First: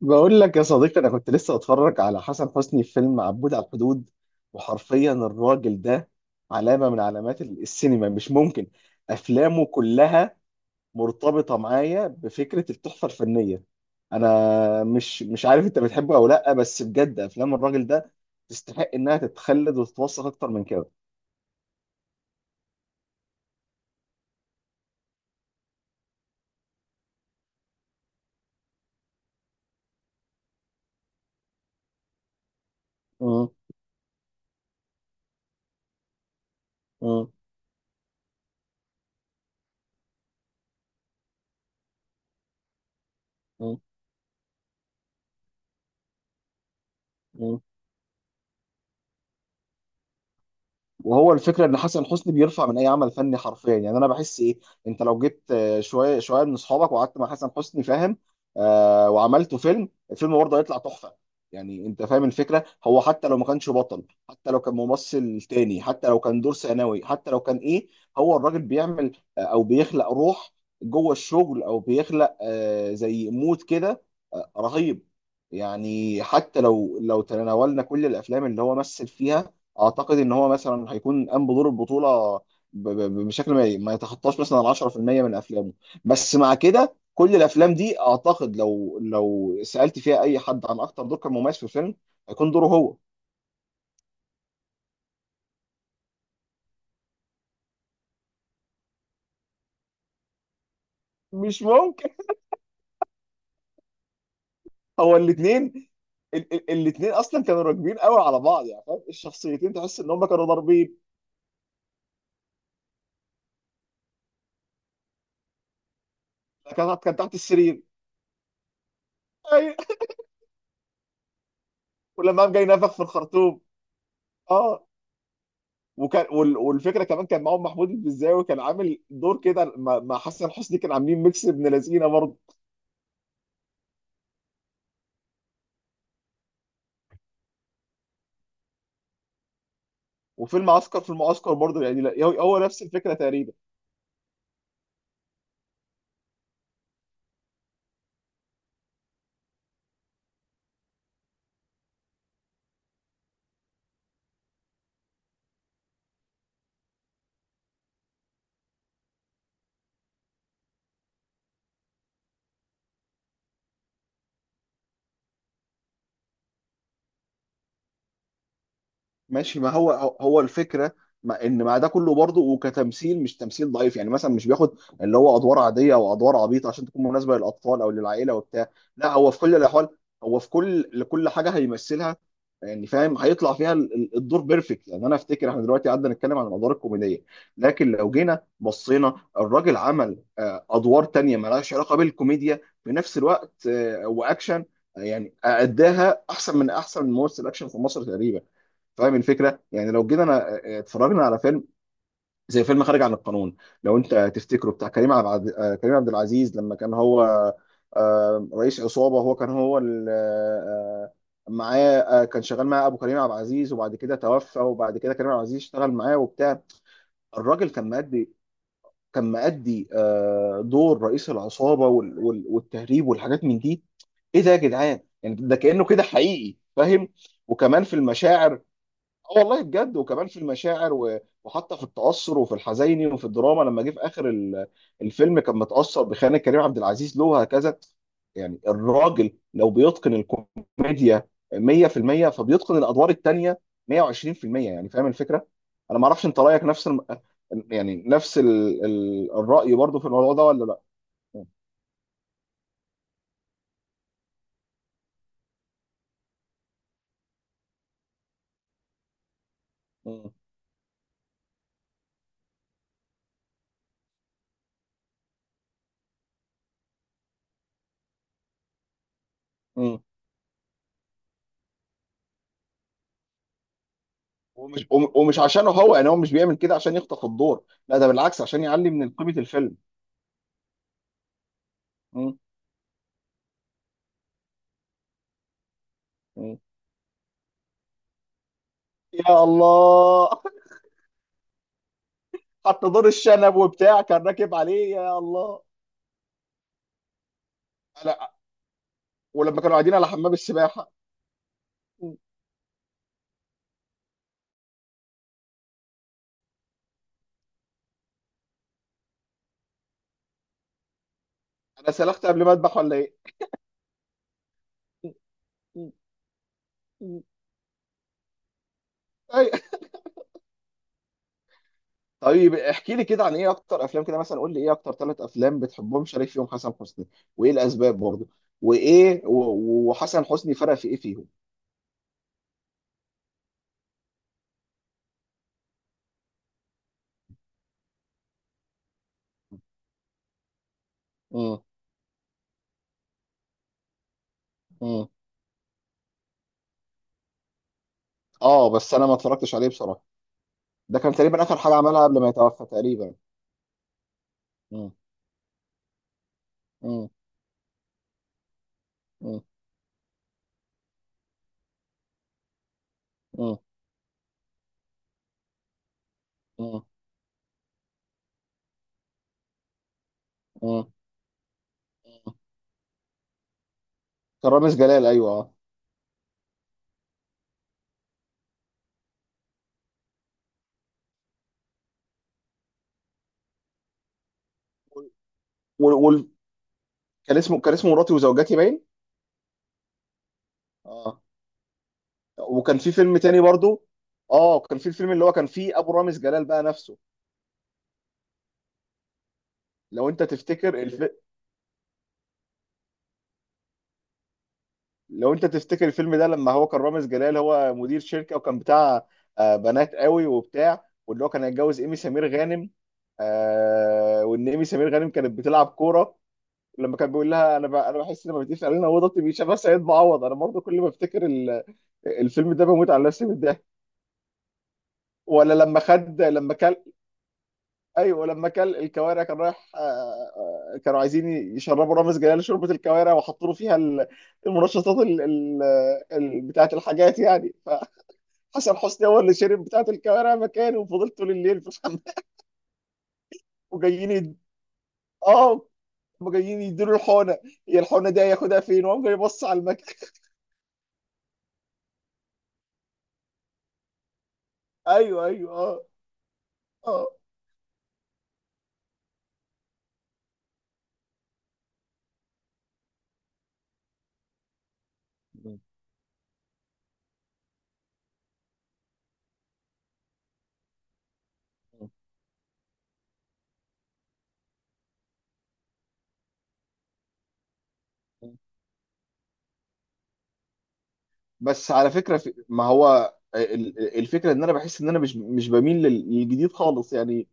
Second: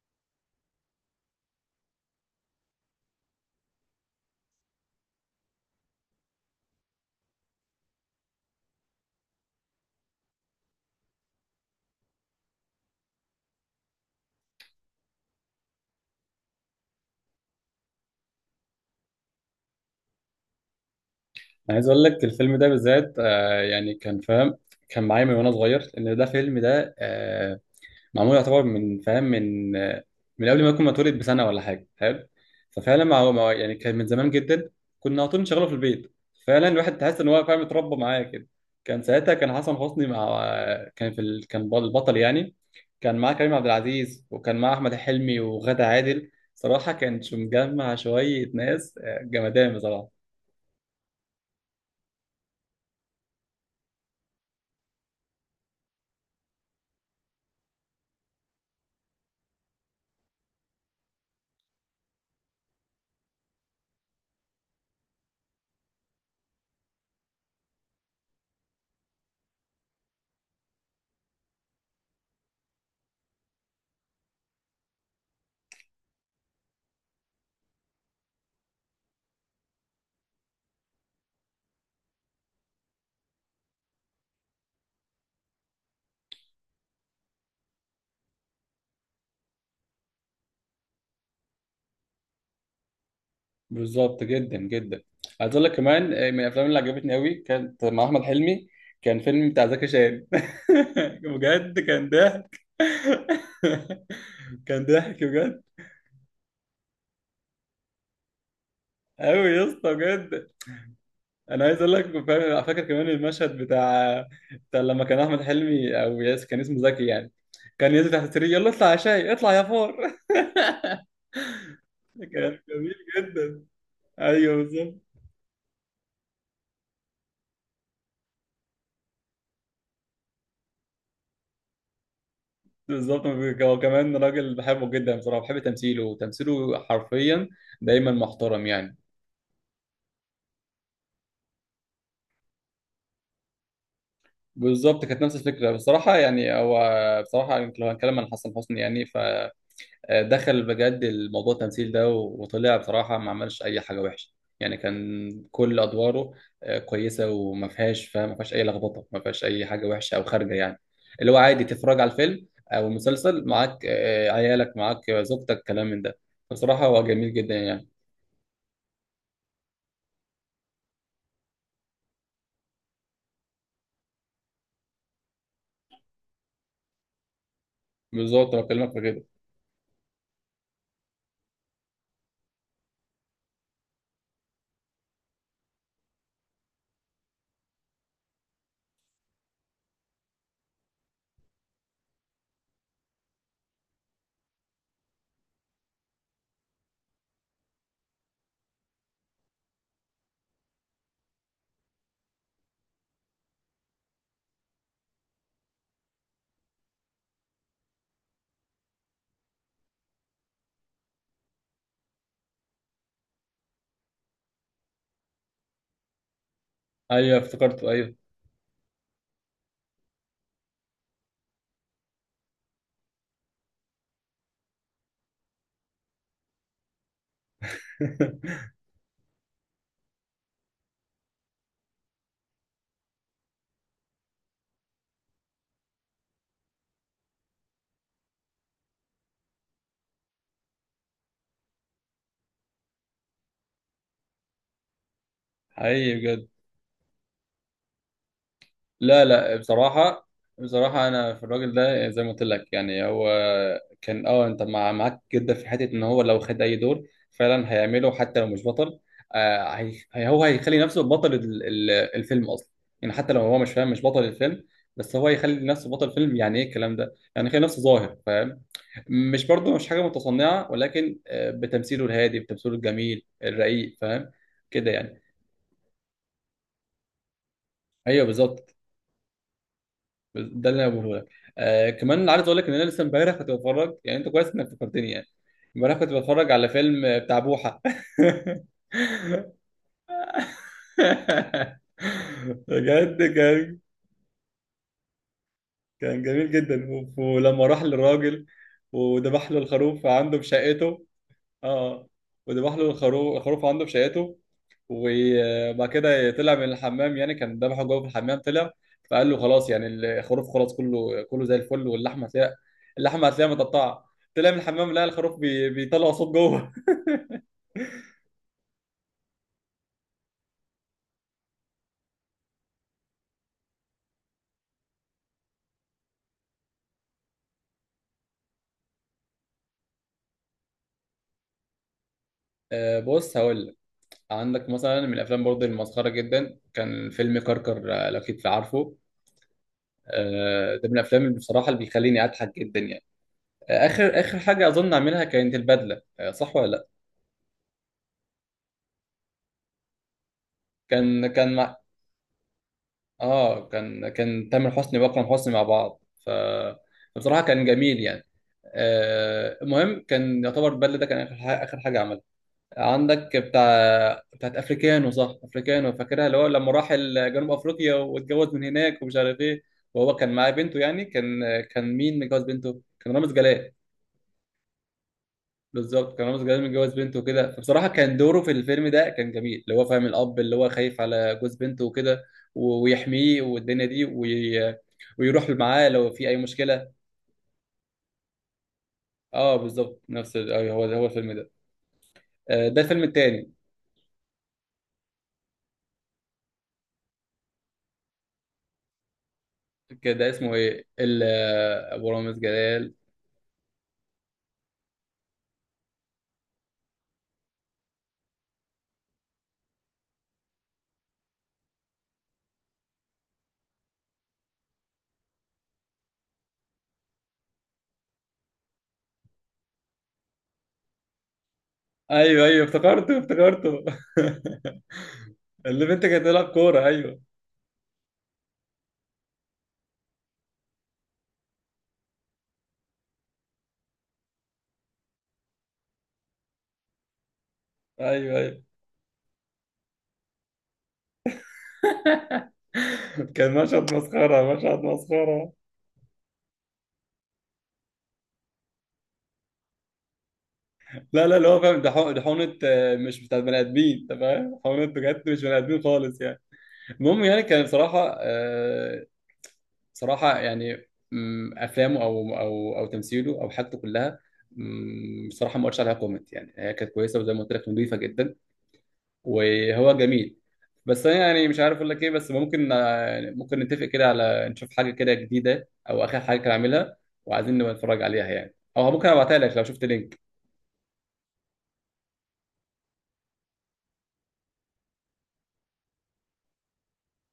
بقول لك يا صديقي، انا كنت لسه اتفرج على حسن حسني في فيلم عبود على الحدود، وحرفيا الراجل ده علامه من علامات السينما، مش ممكن. افلامه كلها مرتبطه معايا بفكره التحفه الفنيه. انا مش عارف انت بتحبه او لا، بس بجد افلام الراجل ده تستحق انها تتخلد وتتوثق اكتر من كده. انا عايز اقول لك الفيلم ده بالذات، يعني كان فاهم. كان معايا من وانا صغير، لان ده فيلم ده معمول، يعتبر من فاهم، من قبل ما اكون متولد بسنه ولا حاجه. حلو. ففعلا مم. يعني كان من زمان جدا. كنا على طول نشغله في البيت. فعلا الواحد تحس ان مم. هو فاهم، اتربى معايا كده. كان ساعتها حسن حسني مع، كان البطل يعني. كان معاه كريم عبد العزيز، وكان معاه احمد حلمي وغادة عادل. صراحه كان مم. مجمع شويه ناس، جمدان بصراحه. وهو الفكره ان حسن حسني بيرفع من اي عمل فني حرفيا، يعني انا بحس ايه؟ انت لو جيت شويه شويه من اصحابك وقعدت مع حسن حسني فاهم، وعملته الفيلم برضه هيطلع تحفه. يعني انت فاهم الفكره، هو حتى لو ما كانش بطل، حتى لو كان ممثل تاني، حتى لو كان دور ثانوي، حتى لو كان ايه، هو الراجل بيعمل او بيخلق روح جوه الشغل، او بيخلق زي مود كده رهيب. يعني حتى لو تناولنا كل الافلام اللي هو مثل فيها، اعتقد ان هو مثلا هيكون قام بدور البطوله بشكل ما يتخطاش مثلا ال 10% من افلامه، بس مع كده كل الافلام دي اعتقد لو سالت فيها اي حد عن اكتر دور كان مميز في الفيلم هيكون دوره هو. بالظبط، جدا جدا. عايز اقول لك كمان، من الافلام اللي عجبتني قوي، كانت مع احمد حلمي. كان فيلم بتاع زكي شان. مش بجد ممكن! كان ضحك. كان هو ضحك بجد. الاثنين اصلا كانوا راكبين قوي على بعض، يعني فاهم قوي يا الشخصيتين اسطى تحس ان هم كانوا بجد. ضاربين. انا عايز اقول لك فاهم، فاكر كمان المشهد بتاع بتاع لما كان احمد حلمي او ياس، كان اسمه كان زكي كان يعني. تحت السرير. كان ينزل تحت السرير: يلا اطلع يا شاي، اطلع يا ايوه. فار. ولما قام كان جاي نفخ جميل في الخرطوم. جدا. ايوه، اه. بالظبط. والفكره كمان كان معاهم محمود البزاوي، كان عامل دور كده مع حسن حسني، كان عاملين ميكس ابن لذينه برضه. بالظبط، هو كمان راجل بحبه جدا بصراحه، بحب تمثيله، وتمثيله حرفيا دايما محترم يعني. وفيلم عسكر في المعسكر برضه، يعني هو نفس الفكره تقريبا. بالظبط، كانت نفس الفكره بصراحه، يعني هو بصراحه يمكن لو هنتكلم عن حسن حسني يعني، فدخل بجد الموضوع، التمثيل ده، وطلع بصراحه ما عملش اي حاجه وحشه. يعني كان كل ادواره، كويسه، وما فيهاش فاهم، ما فيهاش اي لخبطه، ما فيهاش اي حاجه وحشه او خارجه يعني، اللي هو عادي تتفرج على الفيلم او المسلسل معاك، عيالك معاك، زوجتك، كلام من ده. بصراحه هو جميل جدا يعني. ماشي، ما هو هو الفكره، ما ان مع ده كله برضه وكتمثيل مش تمثيل ضعيف، يعني مثلا مش بياخد اللي هو ادوار عاديه او ادوار عبيطه عشان تكون مناسبه للاطفال او للعائله بالظبط، انا وبتاع. بكلمك في لا، كده. هو في كل الاحوال، هو في لكل حاجه هيمثلها يعني فاهم، هيطلع فيها الدور بيرفكت. يعني انا افتكر احنا دلوقتي قعدنا نتكلم عن الادوار الكوميديه، لكن لو جينا بصينا الراجل عمل ادوار تانية مالهاش علاقه بالكوميديا في نفس الوقت واكشن، يعني اداها احسن من احسن ممثل اكشن في مصر تقريبا. فاهم الفكره، يعني لو جينا انا اتفرجنا على فيلم زي فيلم خارج عن القانون، لو انت تفتكره بتاع كريم عبد العزيز لما كان هو رئيس عصابه، هو كان هو ال- آه، معاه كان شغال معاه ابو كريم عبد العزيز، وبعد كده توفى، وبعد كده كريم عبد العزيز اشتغل معاه وبتاع. ايوه، الراجل كان افتكرته، ايوه. مأدي، دور رئيس العصابه والتهريب والحاجات من دي. ايه ده يا جدعان؟ يعني ده كأنه كده حقيقي فاهم. وكمان في المشاعر. اه والله بجد، وكمان في المشاعر وحتى في التأثر وفي الحزيني وفي الدراما، لما جه في آخر الفيلم كان متأثر بخيانة كريم عبد العزيز له وهكذا. يعني الراجل لو بيتقن الكوميديا 100%، فبيتقن الادوار التانية 120%، يعني فاهم الفكره؟ انا ما حقيقي اعرفش انت بجد. رايك نفس يعني نفس لا، لا، الراي برضو في بصراحه. الموضوع ده ولا لا؟ بصراحه انا في الراجل ده زي ما قلت لك يعني، هو كان، انت معاك جدا في حته ان هو لو خد اي دور فعلا هيعمله حتى لو مش بطل. مم. هو هيخلي نفسه بطل الفيلم اصلا. يعني حتى لو هو مش، فاهم، مش بطل الفيلم، بس هو هيخلي نفسه بطل فيلم، يعني ايه الكلام ده؟ يعني يخلي نفسه ظاهر، فاهم. مش، برضو مش مم. حاجة متصنعة، ولكن بتمثيله الهادي، بتمثيله الجميل الرقيق، فاهم ومش كده وم- يعني. ومش عشانه هو، يعني هو مش بيعمل كده عشان يخطف الدور، لا، ده ايوه، بالعكس عشان بالظبط. يعلي من قيمه الفيلم. ده اللي انا بقوله لك. كمان عايز اقول لك ان انا لسه امبارح كنت بتفرج، يعني انت كويس انك فكرتني يعني. امبارح كنت بتفرج مم. على فيلم بتاع بوحة. يا الله. حتى دور بجد الشنب كان وبتاع كان راكب عليه، يا الله. كان جميل جدا. ولما راح انا للراجل وذبح ولما له كانوا قاعدين الخروف على حمام عنده في السباحه. شقته. اه، وذبح له الخروف عنده في شقته. وبعد كده طلع من الحمام، يعني كان ذبحه جوه في الحمام، طلع فقال له: خلاص يعني، الخروف خلاص، كله كله زي الفل، انا واللحمه سلخت قبل ما هتلاقي. اذبح ولا ايه؟ اللحمه هتلاقيها متقطعه. طلع من الحمام لقى الخروف بيطلع صوت جوه. أي. طيب احكي لي كده عن ايه اكتر افلام، كده مثلا قول لي ايه اكتر ثلاث افلام بتحبهم شريف فيهم حسن حسني، وايه الاسباب برضه، وايه وحسن حسني فرق في ايه فيهم؟ بص، هقول لك. عندك مثلا من الافلام برضه المسخره جدا، كان فيلم كركر، لو كنت عارفه. ده من الافلام اللي مم. بصراحه اللي بيخليني اضحك جدا يعني. اخر اخر حاجه اظن مم. اعملها كانت البدله، صح ولا لا؟ اه بس انا ما اتفرجتش عليه بصراحه. ده كان كان تقريبا كان اخر حاجه مع- عملها قبل ما يتوفى تقريبا. اه، كان تامر مم. حسني واكرم حسني مع بعض. ف مم. بصراحه كان جميل يعني. مم. المهم كان يعتبر البدله ده كان اخر حاجه، اخر حاجه عملها. عندك مم. بتاعت افريكانو، صح؟ افريكانو فاكرها، اللي هو لما مم. راح جنوب افريقيا واتجوز من هناك ومش عارف ايه. وهو كان معاه بنته، مم. يعني كان مين متجوز بنته؟ كان رامز جلال. كان رامز جلال، ايوه، اه. بالظبط، كان رامز جلال متجوز بنته وكده، فبصراحه كان دوره في الفيلم ده كان جميل، اللي هو فاهم الاب اللي هو خايف على جوز بنته وكده، ويحميه والدنيا دي ويروح معاه وال... لو في وال... اي مشكله. كان اسمه مراتي وزوجاتي باين. اه، بالظبط نفس أيوه، هو اه. الفيلم ده. وكان ده في الفيلم فيلم تاني التاني. برضو. اه، كان في الفيلم اللي هو كان فيه ابو رامز جلال بقى نفسه، لو كان انت ده اسمه تفتكر ايه الف... ال... آه، ابو رامز جلال. لو انت تفتكر الفيلم ده لما هو كان رامز جلال هو مدير شركه، وكان بتاع بنات قوي وبتاع، واللي هو كان هيتجوز ايمي سمير غانم، وان ايمي سمير غانم كانت بتلعب كوره. لما كان بيقول لها: انا بحس ان ما بتقيس علينا اوضتي، بيشبه سيد معوض. انا برضو كل ما افتكر ايوه، الفيلم ايوه، ده بموت على افتكرته نفسي من الضحك. افتكرته. ولا لما اللي بنت خد كانت تلعب لما كل، كوره. ايوه، ايوه، لما كل الكوارع كان رايح كانوا عايزين يشربوا رامز جلال شوربه الكوارع وحطوا له فيها المنشطات بتاعه الحاجات يعني. ايوه، ايوه. فحسن حسني هو اللي شرب بتاعه الكوارع مكانه وفضلت طول الليل في الحمام. كان مشهد وجايين يد... مسخره، مشهد مسخره. اه، هم جايين يديله الحونه. هي الحونه دي هياخدها فين؟ وقام جاي يبص على المكان. لا، لا، اللي هو فاهم ده ده حقنة، مش بتاعت بني ادمين، انت فاهم، حقنة ايوه بجد مش ايوه. بني ادمين اه. خالص يعني. المهم يعني كان بصراحة، صراحة يعني، افلامه او تمثيله او حاجته كلها، بصراحة ما قلتش عليها كومنت، يعني هي كانت كويسة، وزي ما قلت لك نظيفة جدا، وهو جميل. بس انا يعني مش عارف اقول لك ايه، بس ممكن يعني ممكن نتفق كده على نشوف حاجة كده جديدة او اخر حاجة كان عاملها، وعايزين نبقى نتفرج عليها اه، يعني، او ممكن ابعتها لك لو شفت لينك. بس على فكره ما هو الفكره ان انا بحس ان انا مش بميل للجديد خالص، يعني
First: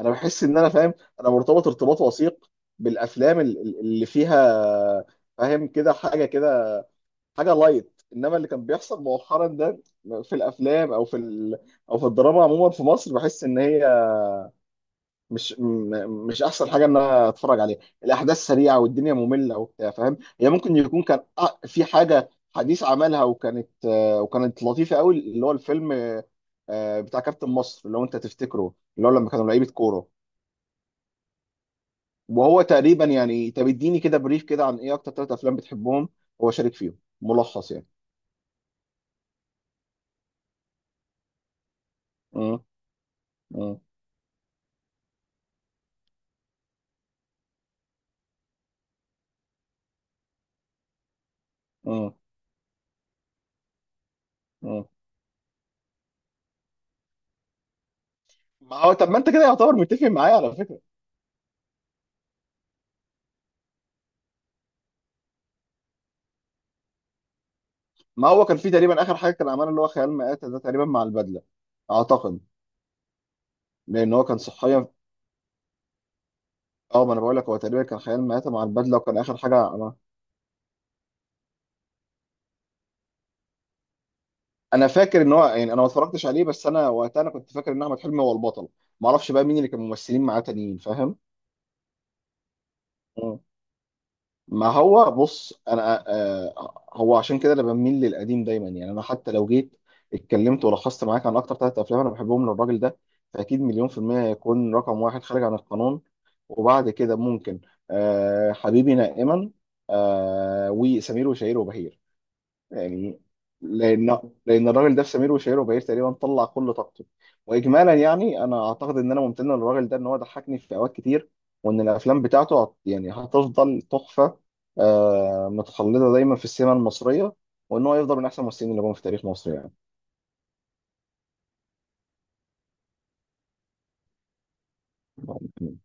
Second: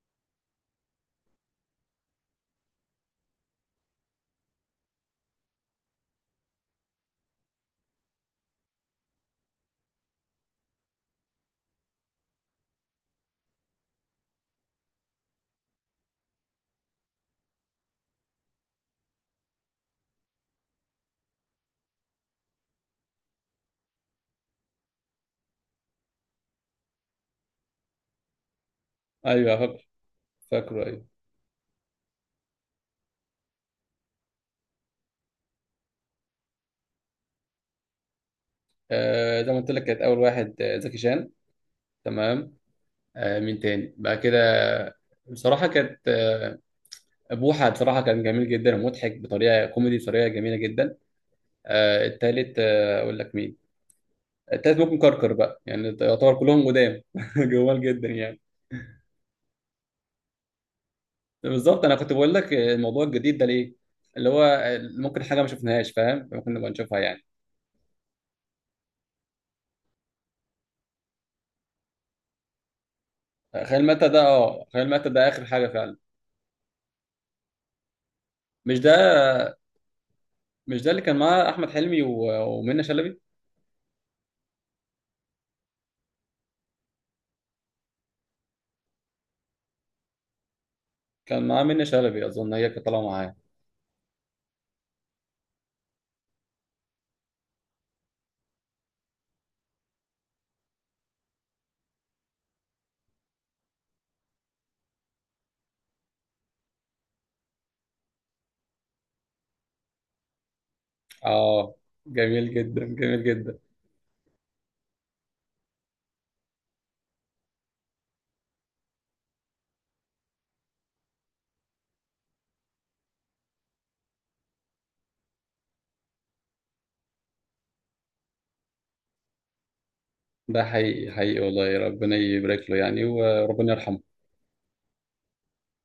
انا بحس ان انا فاهم. انا مرتبط ارتباط وثيق بالافلام اللي فيها فاهم كده حاجه كده، حاجه لايت، انما اللي كان بيحصل مؤخرا ده في الافلام او في او في الدراما عموما في مصر بحس ان هي مش احسن حاجه ان انا اتفرج عليها. الاحداث سريعه والدنيا ممله وبتاع فاهم، هي ممكن يكون كان في حاجه حديث عملها وكانت وكانت لطيفه قوي، اللي هو الفيلم بتاع كابتن مصر، اللي هو انت تفتكره اللي هو لما كانوا ايوه، لعيبه فاكر. كوره. فاكره، أيوة. وهو تقريبا يعني، طب اديني كده بريف كده عن ايه اكتر ثلاث افلام بتحبهم هو شارك فيهم، ملخص يعني. زي ما قلت لك، كانت اول واحد زكي شان. تمام. مم. مين مم. تاني بعد كده؟ بصراحه كانت بوحه. بصراحه كان جميل جدا ومضحك بطريقه كوميدي، بطريقه جميله جدا. مم. التالت اقول لك مين. التالت مم. ممكن كركر بقى، يعني يعتبر كلهم قدام. جمال جدا يعني. ما هو طب ما انت كده يعتبر متفق معايا على فكره. بالظبط، انا كنت بقول لك الموضوع الجديد ده ليه، اللي هو ممكن حاجه ما شفناهاش، فاهم، ممكن نبقى نشوفها يعني. ما هو كان في تقريبا اخر حاجه كان عملها اللي هو خيال مآتة ده تقريبا مع البدله، اعتقد. خيال مات لان ده. هو كان اه، خيال صحيا. مات ده اخر حاجه فعلا. اه، ما انا بقول لك هو تقريبا كان خيال مآتة مع مش البدله وكان اخر ده، حاجه. انا مش ده اللي كان معاه احمد حلمي ومنى شلبي. انا فاكر ان هو، يعني انا ما اتفرجتش عليه، بس انا وقتها انا كنت فاكر ان احمد حلمي هو البطل، ما اعرفش بقى مين اللي كان ممثلين معاه تانيين فاهم. كان معاه منة شلبي اظن، هي كانت طالعه معاه. مم. ما هو بص انا هو عشان كده انا بميل للقديم دايما. يعني انا حتى لو جيت اتكلمت ولخصت معاك عن اكتر ثلاث افلام انا بحبهم للراجل ده، فاكيد 1,000,000% هيكون رقم واحد خارج عن القانون، وبعد كده ممكن حبيبي نائما، وسمير وشهير اه، وبهير، جميل جدا، يعني. جميل جدا. لان الراجل ده في سمير وشهير وبهير تقريبا طلع كل طاقته. واجمالا يعني انا اعتقد ان انا ممتن للراجل ده ان هو ضحكني في اوقات كتير، وان الافلام بتاعته يعني هتفضل تحفه متخلده دايما في السينما المصريه، وان هو يفضل من احسن الممثلين اللي جم في تاريخ مصر، ده حقيقي، حقيقي والله، ربنا يبارك له يعني، وربنا يرحمه. يعني.